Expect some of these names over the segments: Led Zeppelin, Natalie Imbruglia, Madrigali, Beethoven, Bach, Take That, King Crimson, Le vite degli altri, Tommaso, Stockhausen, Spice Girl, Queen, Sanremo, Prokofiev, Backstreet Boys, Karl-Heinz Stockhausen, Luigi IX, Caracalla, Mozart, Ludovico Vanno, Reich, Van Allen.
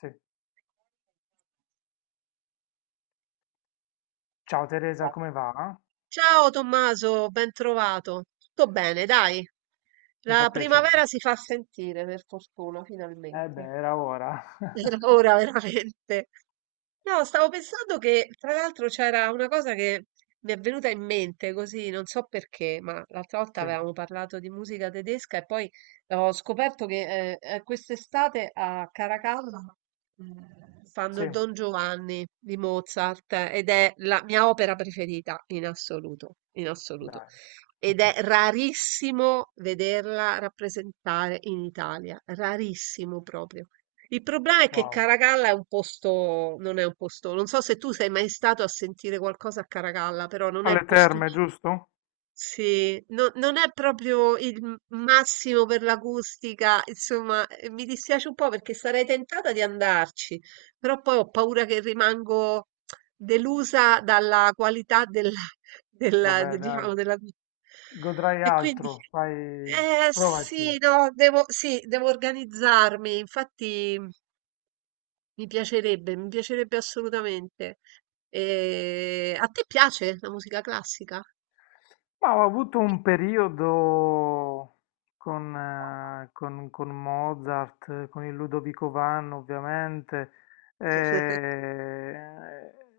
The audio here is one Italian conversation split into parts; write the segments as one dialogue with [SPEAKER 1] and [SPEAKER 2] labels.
[SPEAKER 1] Sì. Ciao Teresa, come va?
[SPEAKER 2] Ciao Tommaso, ben trovato. Tutto bene, dai.
[SPEAKER 1] Mi fa
[SPEAKER 2] La
[SPEAKER 1] piacere.
[SPEAKER 2] primavera si fa sentire, per fortuna,
[SPEAKER 1] Eh beh,
[SPEAKER 2] finalmente.
[SPEAKER 1] era ora.
[SPEAKER 2] Era ora veramente. No, stavo pensando che tra l'altro c'era una cosa che mi è venuta in mente così, non so perché, ma l'altra volta
[SPEAKER 1] Sì,
[SPEAKER 2] avevamo parlato di musica tedesca e poi ho scoperto che quest'estate a Caracalla fanno
[SPEAKER 1] sì,
[SPEAKER 2] il Don Giovanni di Mozart, ed è la mia opera preferita in assoluto, in assoluto.
[SPEAKER 1] dai.
[SPEAKER 2] Ed è rarissimo vederla rappresentare in Italia, rarissimo proprio. Il problema è che
[SPEAKER 1] Wow.
[SPEAKER 2] Caracalla è un posto, non è un posto, non so se tu sei mai stato a sentire qualcosa a Caracalla, però non è il
[SPEAKER 1] Alle
[SPEAKER 2] posto
[SPEAKER 1] terme,
[SPEAKER 2] lì.
[SPEAKER 1] giusto?
[SPEAKER 2] Sì, non è proprio il massimo per l'acustica, insomma, mi dispiace un po' perché sarei tentata di andarci, però poi ho paura che rimango delusa dalla qualità della,
[SPEAKER 1] Vabbè, dai.
[SPEAKER 2] diciamo, della vita.
[SPEAKER 1] Godrai
[SPEAKER 2] E quindi,
[SPEAKER 1] altro, fai,
[SPEAKER 2] eh sì,
[SPEAKER 1] provaci.
[SPEAKER 2] no, devo, sì, devo organizzarmi, infatti. Mi piacerebbe assolutamente. E a te piace la musica classica?
[SPEAKER 1] Ma ho avuto un periodo con Mozart, con il Ludovico Vanno ovviamente, eh,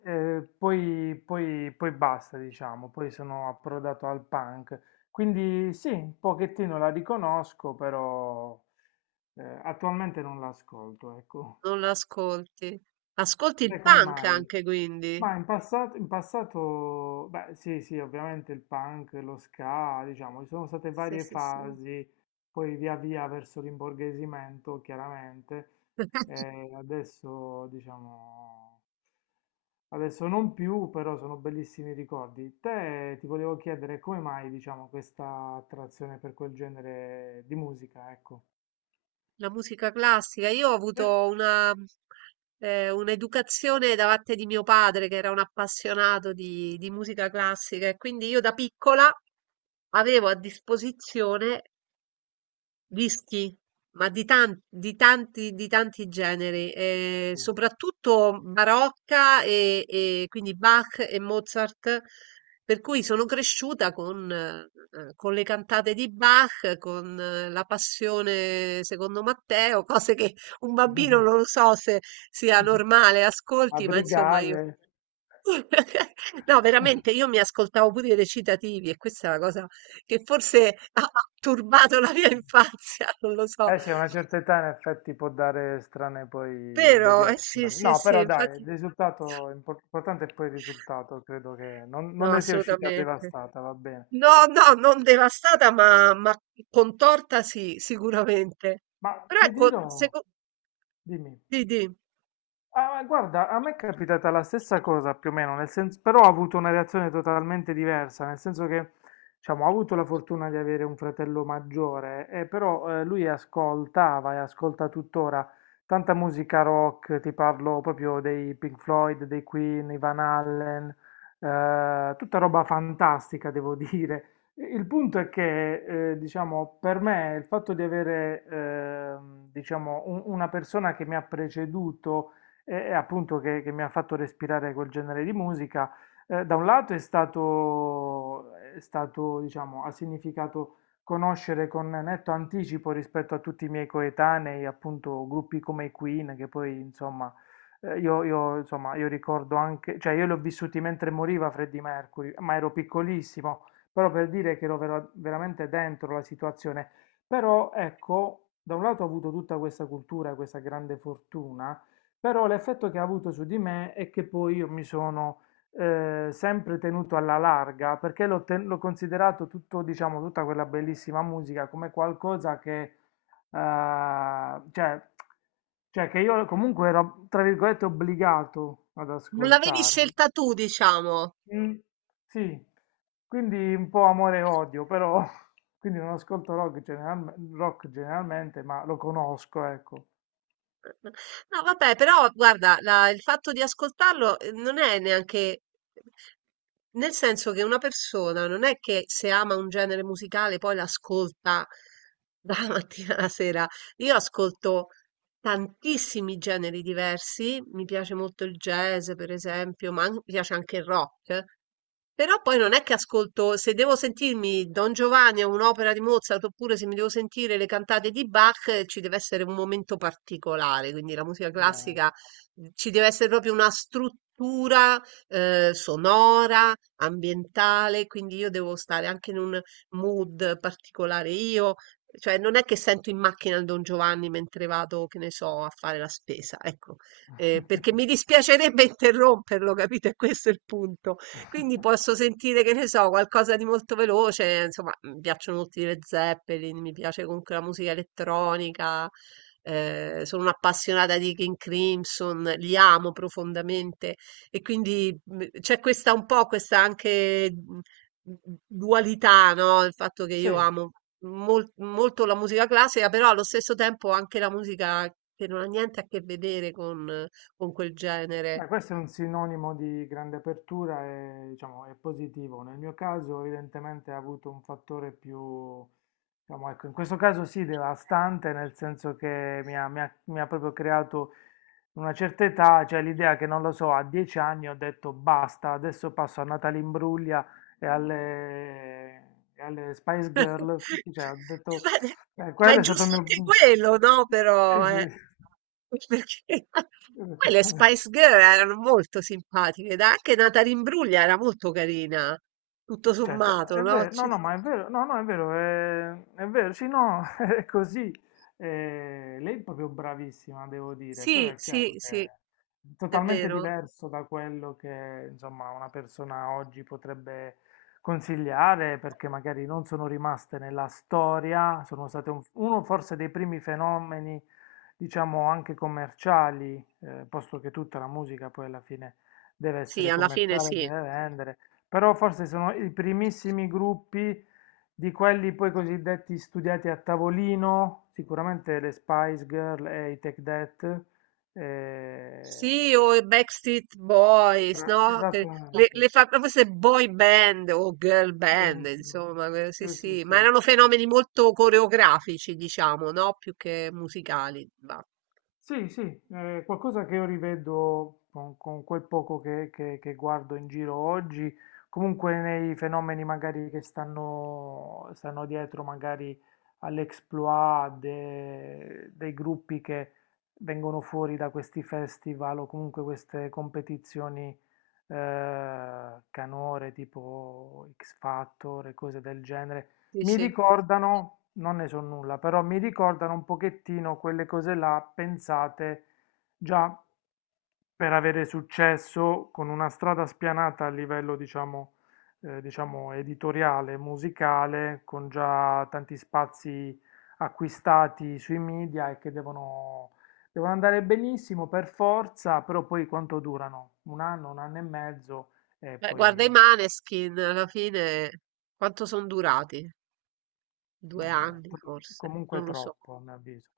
[SPEAKER 1] poi basta, diciamo, poi sono approdato al punk. Quindi sì, un pochettino la riconosco, però attualmente non l'ascolto, ecco.
[SPEAKER 2] Non l'ascolti. Ascolti il
[SPEAKER 1] E come
[SPEAKER 2] punk
[SPEAKER 1] mai?
[SPEAKER 2] anche, quindi.
[SPEAKER 1] Ma in passato, beh, sì, sì, ovviamente il punk, lo ska, diciamo, ci sono state
[SPEAKER 2] Sì,
[SPEAKER 1] varie
[SPEAKER 2] sì, sì.
[SPEAKER 1] fasi, poi via via verso l'imborghesimento, chiaramente, e adesso, diciamo, adesso non più, però sono bellissimi ricordi. Te ti volevo chiedere come mai, diciamo, questa attrazione per quel genere di musica, ecco.
[SPEAKER 2] La musica classica. Io ho
[SPEAKER 1] Eh,
[SPEAKER 2] avuto un'educazione da parte di mio padre, che era un appassionato di musica classica, e quindi io da piccola avevo a disposizione Whisky, ma di tanti, di tanti, di tanti generi, soprattutto barocca e quindi Bach e Mozart, per cui sono cresciuta con le cantate di Bach, con la passione secondo Matteo, cose che un bambino non lo so se sia normale, ascolti, ma insomma io.
[SPEAKER 1] Madrigale.
[SPEAKER 2] No, veramente, io mi ascoltavo pure i recitativi e questa è la cosa che forse ha turbato la mia infanzia, non lo so.
[SPEAKER 1] Eh sì, a una certa età in effetti può dare strane poi
[SPEAKER 2] Vero, eh sì,
[SPEAKER 1] deviazioni.
[SPEAKER 2] sì,
[SPEAKER 1] No,
[SPEAKER 2] sì,
[SPEAKER 1] però dai, il
[SPEAKER 2] infatti
[SPEAKER 1] risultato importante è poi il risultato, credo che non
[SPEAKER 2] no,
[SPEAKER 1] ne sia uscita
[SPEAKER 2] assolutamente.
[SPEAKER 1] devastata, va bene.
[SPEAKER 2] No, no, non devastata, ma contorta sì, sicuramente.
[SPEAKER 1] Ma
[SPEAKER 2] Però
[SPEAKER 1] ti
[SPEAKER 2] ecco,
[SPEAKER 1] dirò,
[SPEAKER 2] secondo.
[SPEAKER 1] dimmi.
[SPEAKER 2] Di, di.
[SPEAKER 1] Ah, guarda, a me è capitata la stessa cosa più o meno, nel senso, però ho avuto una reazione totalmente diversa, nel senso che, diciamo, ho avuto la fortuna di avere un fratello maggiore, però lui ascoltava e ascolta tuttora tanta musica rock, ti parlo proprio dei Pink Floyd, dei Queen, i Van Allen, tutta roba fantastica, devo dire. Il punto è che, diciamo, per me il fatto di avere, diciamo, una persona che mi ha preceduto, e appunto che mi ha fatto respirare quel genere di musica. Da un lato è stato, diciamo, ha significato conoscere con netto anticipo rispetto a tutti i miei coetanei, appunto, gruppi come i Queen, che poi, insomma, io, insomma, io ricordo anche, cioè io li ho vissuti mentre moriva Freddie Mercury, ma ero piccolissimo, però per dire che ero veramente dentro la situazione. Però, ecco, da un lato ho avuto tutta questa cultura, questa grande fortuna, però l'effetto che ha avuto su di me è che poi io mi sono sempre tenuto alla larga perché l'ho considerato tutto, diciamo, tutta quella bellissima musica come qualcosa che, eh, cioè, cioè che io comunque ero, tra virgolette, obbligato ad
[SPEAKER 2] Non l'avevi
[SPEAKER 1] ascoltare.
[SPEAKER 2] scelta tu, diciamo.
[SPEAKER 1] Mm, sì, quindi un po' amore e odio, però quindi non ascolto rock, generalmente, ma lo conosco, ecco.
[SPEAKER 2] No, vabbè, però guarda, il fatto di ascoltarlo, non è neanche. Nel senso che una persona non è che se ama un genere musicale poi l'ascolta dalla mattina alla sera. Io ascolto tantissimi generi diversi, mi piace molto il jazz per esempio, ma mi piace anche il rock, però poi non è che ascolto, se devo sentirmi Don Giovanni o un'opera di Mozart, oppure se mi devo sentire le cantate di Bach, ci deve essere un momento particolare, quindi la musica
[SPEAKER 1] Bene.
[SPEAKER 2] classica ci deve essere proprio una struttura sonora, ambientale, quindi io devo stare anche in un mood particolare io cioè, non è che sento in macchina il Don Giovanni mentre vado, che ne so, a fare la spesa, ecco. Perché mi dispiacerebbe interromperlo, capito? E questo è il punto. Quindi posso sentire, che ne so, qualcosa di molto veloce, insomma, mi piacciono molto i Led Zeppelin, mi piace comunque la musica elettronica, sono un'appassionata di King Crimson, li amo profondamente e quindi c'è questa un po', questa anche dualità, no? Il fatto che io
[SPEAKER 1] Sì.
[SPEAKER 2] amo molto la musica classica, però allo stesso tempo anche la musica che non ha niente a che vedere con quel genere.
[SPEAKER 1] Beh, questo è un sinonimo di grande apertura e diciamo, è positivo. Nel mio caso, evidentemente, ha avuto un fattore più, diciamo, ecco, in questo caso sì, devastante, nel senso che mi ha proprio creato una certa età, cioè l'idea che, non lo so, a 10 anni ho detto basta, adesso passo a Natalimbruglia e alle, e alle Spice Girl. Cioè, ho detto,
[SPEAKER 2] Ma ma è
[SPEAKER 1] quello è stato il
[SPEAKER 2] giusto anche
[SPEAKER 1] mio.
[SPEAKER 2] quello, no?
[SPEAKER 1] Sì,
[SPEAKER 2] Però,
[SPEAKER 1] sì.
[SPEAKER 2] perché
[SPEAKER 1] Ho detto.
[SPEAKER 2] poi le Spice Girl erano molto simpatiche, dai, anche Natalie Imbruglia era molto carina, tutto
[SPEAKER 1] Certo,
[SPEAKER 2] sommato,
[SPEAKER 1] è
[SPEAKER 2] no?
[SPEAKER 1] vero, no, no, ma è vero, no, no, è vero, è vero, sì, no, è così. Lei è proprio bravissima, devo dire, però
[SPEAKER 2] Sì,
[SPEAKER 1] è
[SPEAKER 2] sì,
[SPEAKER 1] chiaro che
[SPEAKER 2] sì,
[SPEAKER 1] è
[SPEAKER 2] è
[SPEAKER 1] totalmente
[SPEAKER 2] vero.
[SPEAKER 1] diverso da quello che, insomma, una persona oggi potrebbe consigliare, perché magari non sono rimaste nella storia, sono state uno forse dei primi fenomeni, diciamo, anche commerciali, posto che tutta la musica poi alla fine deve
[SPEAKER 2] Sì,
[SPEAKER 1] essere
[SPEAKER 2] alla fine
[SPEAKER 1] commerciale,
[SPEAKER 2] sì.
[SPEAKER 1] deve vendere. Però forse sono i primissimi gruppi di quelli poi cosiddetti studiati a tavolino, sicuramente le Spice Girl e i Take That. eh,
[SPEAKER 2] Sì, o i Backstreet Boys, no? Che le,
[SPEAKER 1] esattamente,
[SPEAKER 2] le fa proprio queste boy band o girl band,
[SPEAKER 1] benissimo.
[SPEAKER 2] insomma, sì,
[SPEAKER 1] Sì, sì,
[SPEAKER 2] sì,
[SPEAKER 1] sì.
[SPEAKER 2] ma erano fenomeni molto coreografici, diciamo, no? Più che musicali. Va.
[SPEAKER 1] Sì, sì, è qualcosa che io rivedo con quel poco che guardo in giro oggi, comunque nei fenomeni magari che stanno dietro magari all'exploit dei gruppi che vengono fuori da questi festival o comunque queste competizioni canore tipo X Factor e cose del genere.
[SPEAKER 2] Sì,
[SPEAKER 1] Mi
[SPEAKER 2] sì.
[SPEAKER 1] ricordano, non ne so nulla, però mi ricordano un pochettino quelle cose là pensate già per avere successo con una strada spianata a livello, diciamo, diciamo editoriale, musicale, con già tanti spazi acquistati sui media e che devono, devono andare benissimo per forza, però poi quanto durano? Un anno e mezzo e
[SPEAKER 2] Beh, guarda i
[SPEAKER 1] poi.
[SPEAKER 2] Maneskin, alla fine, quanto sono durati? Due anni, forse,
[SPEAKER 1] Comunque
[SPEAKER 2] non lo so.
[SPEAKER 1] troppo, a mio avviso.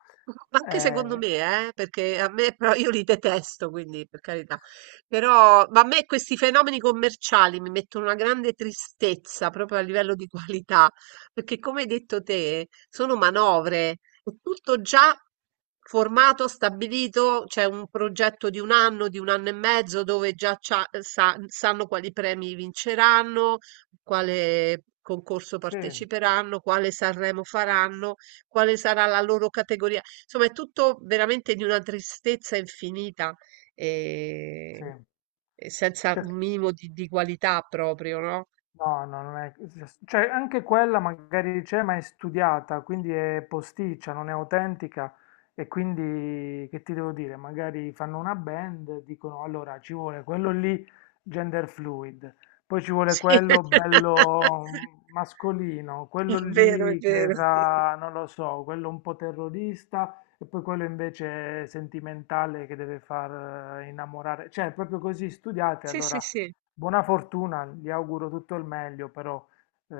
[SPEAKER 2] Ma anche secondo
[SPEAKER 1] Eh,
[SPEAKER 2] me, perché a me però io li detesto, quindi per carità. Però ma a me questi fenomeni commerciali mi mettono una grande tristezza proprio a livello di qualità, perché come hai detto te, sono manovre, è tutto già formato, stabilito, c'è un progetto di un anno e mezzo dove già sanno quali premi vinceranno, quale concorso
[SPEAKER 1] sì,
[SPEAKER 2] parteciperanno, quale Sanremo faranno, quale sarà la loro categoria. Insomma, è tutto veramente di una tristezza infinita e,
[SPEAKER 1] sì.
[SPEAKER 2] e senza
[SPEAKER 1] Cioè,
[SPEAKER 2] un minimo di qualità proprio, no?
[SPEAKER 1] no, no, non è. Cioè, anche quella magari c'è, ma è studiata, quindi è posticcia, non è autentica. E quindi, che ti devo dire? Magari fanno una band, dicono, allora, ci vuole quello lì gender fluid, poi ci vuole
[SPEAKER 2] Sì,
[SPEAKER 1] quello bello mascolino,
[SPEAKER 2] è
[SPEAKER 1] quello
[SPEAKER 2] vero, è
[SPEAKER 1] lì che
[SPEAKER 2] vero.
[SPEAKER 1] fa, non lo so, quello un po' terrorista, e poi quello invece sentimentale che deve far innamorare. Cioè, è proprio così studiate,
[SPEAKER 2] Sì, sì,
[SPEAKER 1] allora.
[SPEAKER 2] sì.
[SPEAKER 1] Buona fortuna, gli auguro tutto il meglio, però eh,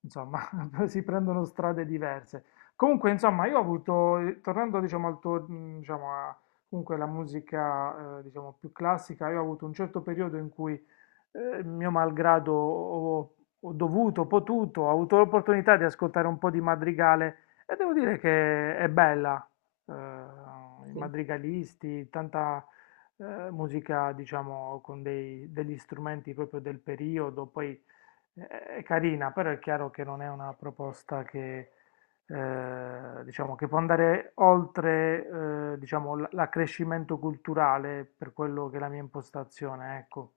[SPEAKER 1] insomma, si prendono strade diverse. Comunque, insomma, io ho avuto, tornando diciamo, al tuo, diciamo, comunque alla musica diciamo, più classica, io ho avuto un certo periodo in cui mio malgrado ho dovuto, potuto, ho avuto l'opportunità di ascoltare un po' di madrigale e devo dire che è bella, i
[SPEAKER 2] Sì.
[SPEAKER 1] madrigalisti, tanta musica, diciamo, con degli strumenti proprio del periodo, poi eh, è carina, però è chiaro che non è una proposta che. Diciamo che può andare oltre, diciamo, l'accrescimento culturale per quello che è la mia impostazione, ecco.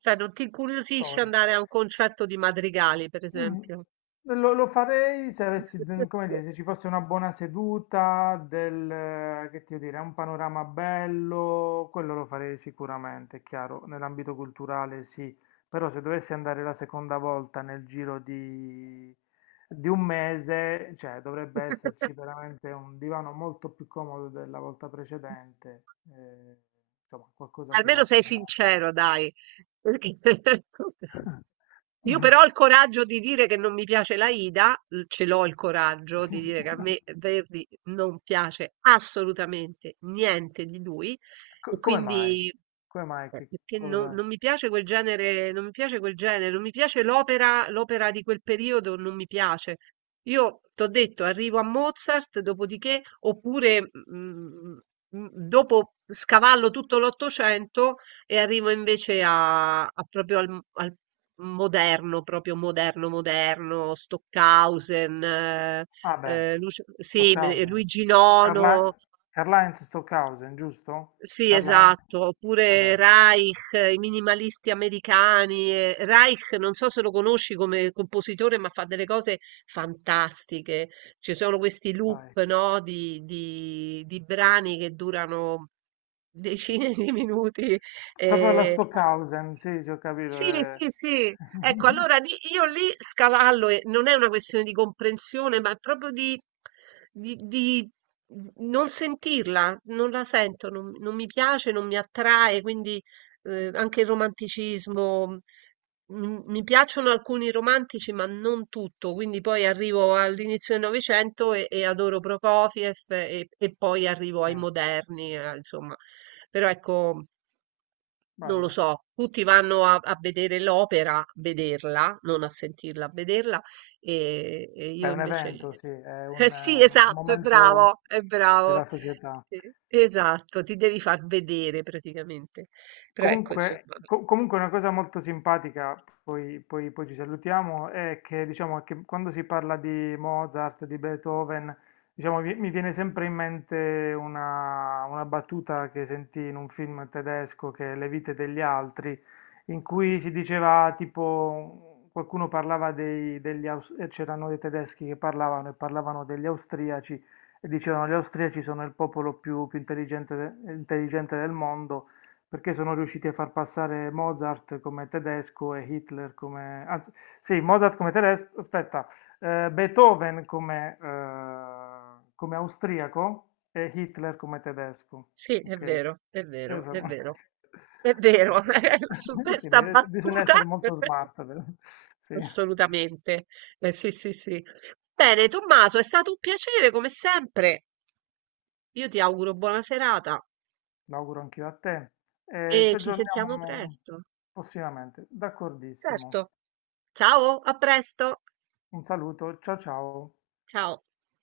[SPEAKER 2] Cioè, non ti incuriosisce
[SPEAKER 1] Storia.
[SPEAKER 2] andare a un concerto di Madrigali, per
[SPEAKER 1] Mm.
[SPEAKER 2] esempio?
[SPEAKER 1] Lo farei se avessi, come dire, se ci fosse una buona seduta, del, che ti devo dire, un panorama bello, quello lo farei sicuramente, è chiaro, nell'ambito culturale sì, però se dovessi andare la seconda volta nel giro di, un mese, cioè dovrebbe esserci veramente un divano molto più comodo della volta precedente, eh, insomma, qualcosa che va
[SPEAKER 2] Almeno
[SPEAKER 1] a
[SPEAKER 2] sei
[SPEAKER 1] scambiare.
[SPEAKER 2] sincero, dai. Perché. Io però ho il coraggio di dire che non mi piace la Ida, ce l'ho il coraggio di dire che a me Verdi non piace assolutamente niente di lui
[SPEAKER 1] Co-
[SPEAKER 2] e
[SPEAKER 1] come mai?
[SPEAKER 2] quindi
[SPEAKER 1] Come mai? Che
[SPEAKER 2] perché non,
[SPEAKER 1] cosa?
[SPEAKER 2] non mi piace quel genere, non mi piace quel genere, non mi piace l'opera, l'opera di quel periodo, non mi piace. Io t'ho detto, arrivo a Mozart, dopodiché, oppure mm, mm, dopo scavallo tutto l'Ottocento e arrivo invece a proprio al moderno, proprio moderno, moderno, Stockhausen,
[SPEAKER 1] Ah beh,
[SPEAKER 2] sì,
[SPEAKER 1] Stockhausen.
[SPEAKER 2] Luigi IX.
[SPEAKER 1] Carla- Karl-Heinz Stockhausen, giusto?
[SPEAKER 2] Sì,
[SPEAKER 1] Karl-Heinz?
[SPEAKER 2] esatto, oppure
[SPEAKER 1] Vabbè,
[SPEAKER 2] Reich, i minimalisti americani. Reich, non so se lo conosci come compositore, ma fa delle cose fantastiche. Ci sono questi
[SPEAKER 1] vai.
[SPEAKER 2] loop, no, di brani che durano decine di minuti.
[SPEAKER 1] Proprio la
[SPEAKER 2] eh,
[SPEAKER 1] Stockhausen, sì, sì, ho capito.
[SPEAKER 2] sì, sì, sì. Ecco, allora io lì scavallo e non è una questione di comprensione, ma è proprio di, di- di non sentirla, non la sento, non mi piace, non mi attrae, quindi anche il romanticismo, mi piacciono alcuni romantici, ma non tutto, quindi poi arrivo all'inizio del Novecento e adoro Prokofiev e poi arrivo
[SPEAKER 1] Sì,
[SPEAKER 2] ai moderni, insomma, però ecco. Non lo
[SPEAKER 1] bello.
[SPEAKER 2] so, tutti vanno a vedere l'opera, a vederla, non a sentirla, a vederla, e
[SPEAKER 1] Beh,
[SPEAKER 2] io
[SPEAKER 1] è un
[SPEAKER 2] invece.
[SPEAKER 1] evento, sì, è
[SPEAKER 2] Eh sì,
[SPEAKER 1] un
[SPEAKER 2] esatto, è
[SPEAKER 1] momento
[SPEAKER 2] bravo, è bravo.
[SPEAKER 1] della società.
[SPEAKER 2] Esatto, ti devi far vedere praticamente. Però ecco,
[SPEAKER 1] Comunque,
[SPEAKER 2] insomma,
[SPEAKER 1] comunque una cosa molto simpatica, poi, poi ci salutiamo, è che, diciamo, che quando si parla di Mozart, di Beethoven, diciamo, mi viene sempre in mente una battuta che sentì in un film tedesco che è Le vite degli altri, in cui si diceva tipo, qualcuno parlava c'erano dei tedeschi che parlavano e parlavano degli austriaci e dicevano gli austriaci sono il popolo più intelligente intelligente del mondo perché sono riusciti a far passare Mozart come tedesco e Hitler anzi, sì, Mozart come tedesco, aspetta, Beethoven come, come austriaco e Hitler come tedesco,
[SPEAKER 2] sì, è
[SPEAKER 1] ok?
[SPEAKER 2] vero, è
[SPEAKER 1] Eh,
[SPEAKER 2] vero, è
[SPEAKER 1] sono-
[SPEAKER 2] vero, è
[SPEAKER 1] eh,
[SPEAKER 2] vero, su
[SPEAKER 1] Quindi
[SPEAKER 2] questa
[SPEAKER 1] bisogna
[SPEAKER 2] battuta,
[SPEAKER 1] essere molto smart, sì,
[SPEAKER 2] assolutamente. Sì, sì, sì. Bene, Tommaso, è stato un piacere come sempre. Io ti auguro buona serata.
[SPEAKER 1] l'auguro anch'io a te. Ci
[SPEAKER 2] E ci sentiamo
[SPEAKER 1] aggiorniamo
[SPEAKER 2] presto.
[SPEAKER 1] prossimamente,
[SPEAKER 2] Certo.
[SPEAKER 1] d'accordissimo.
[SPEAKER 2] Ciao, a presto.
[SPEAKER 1] Un saluto, ciao ciao.
[SPEAKER 2] Ciao.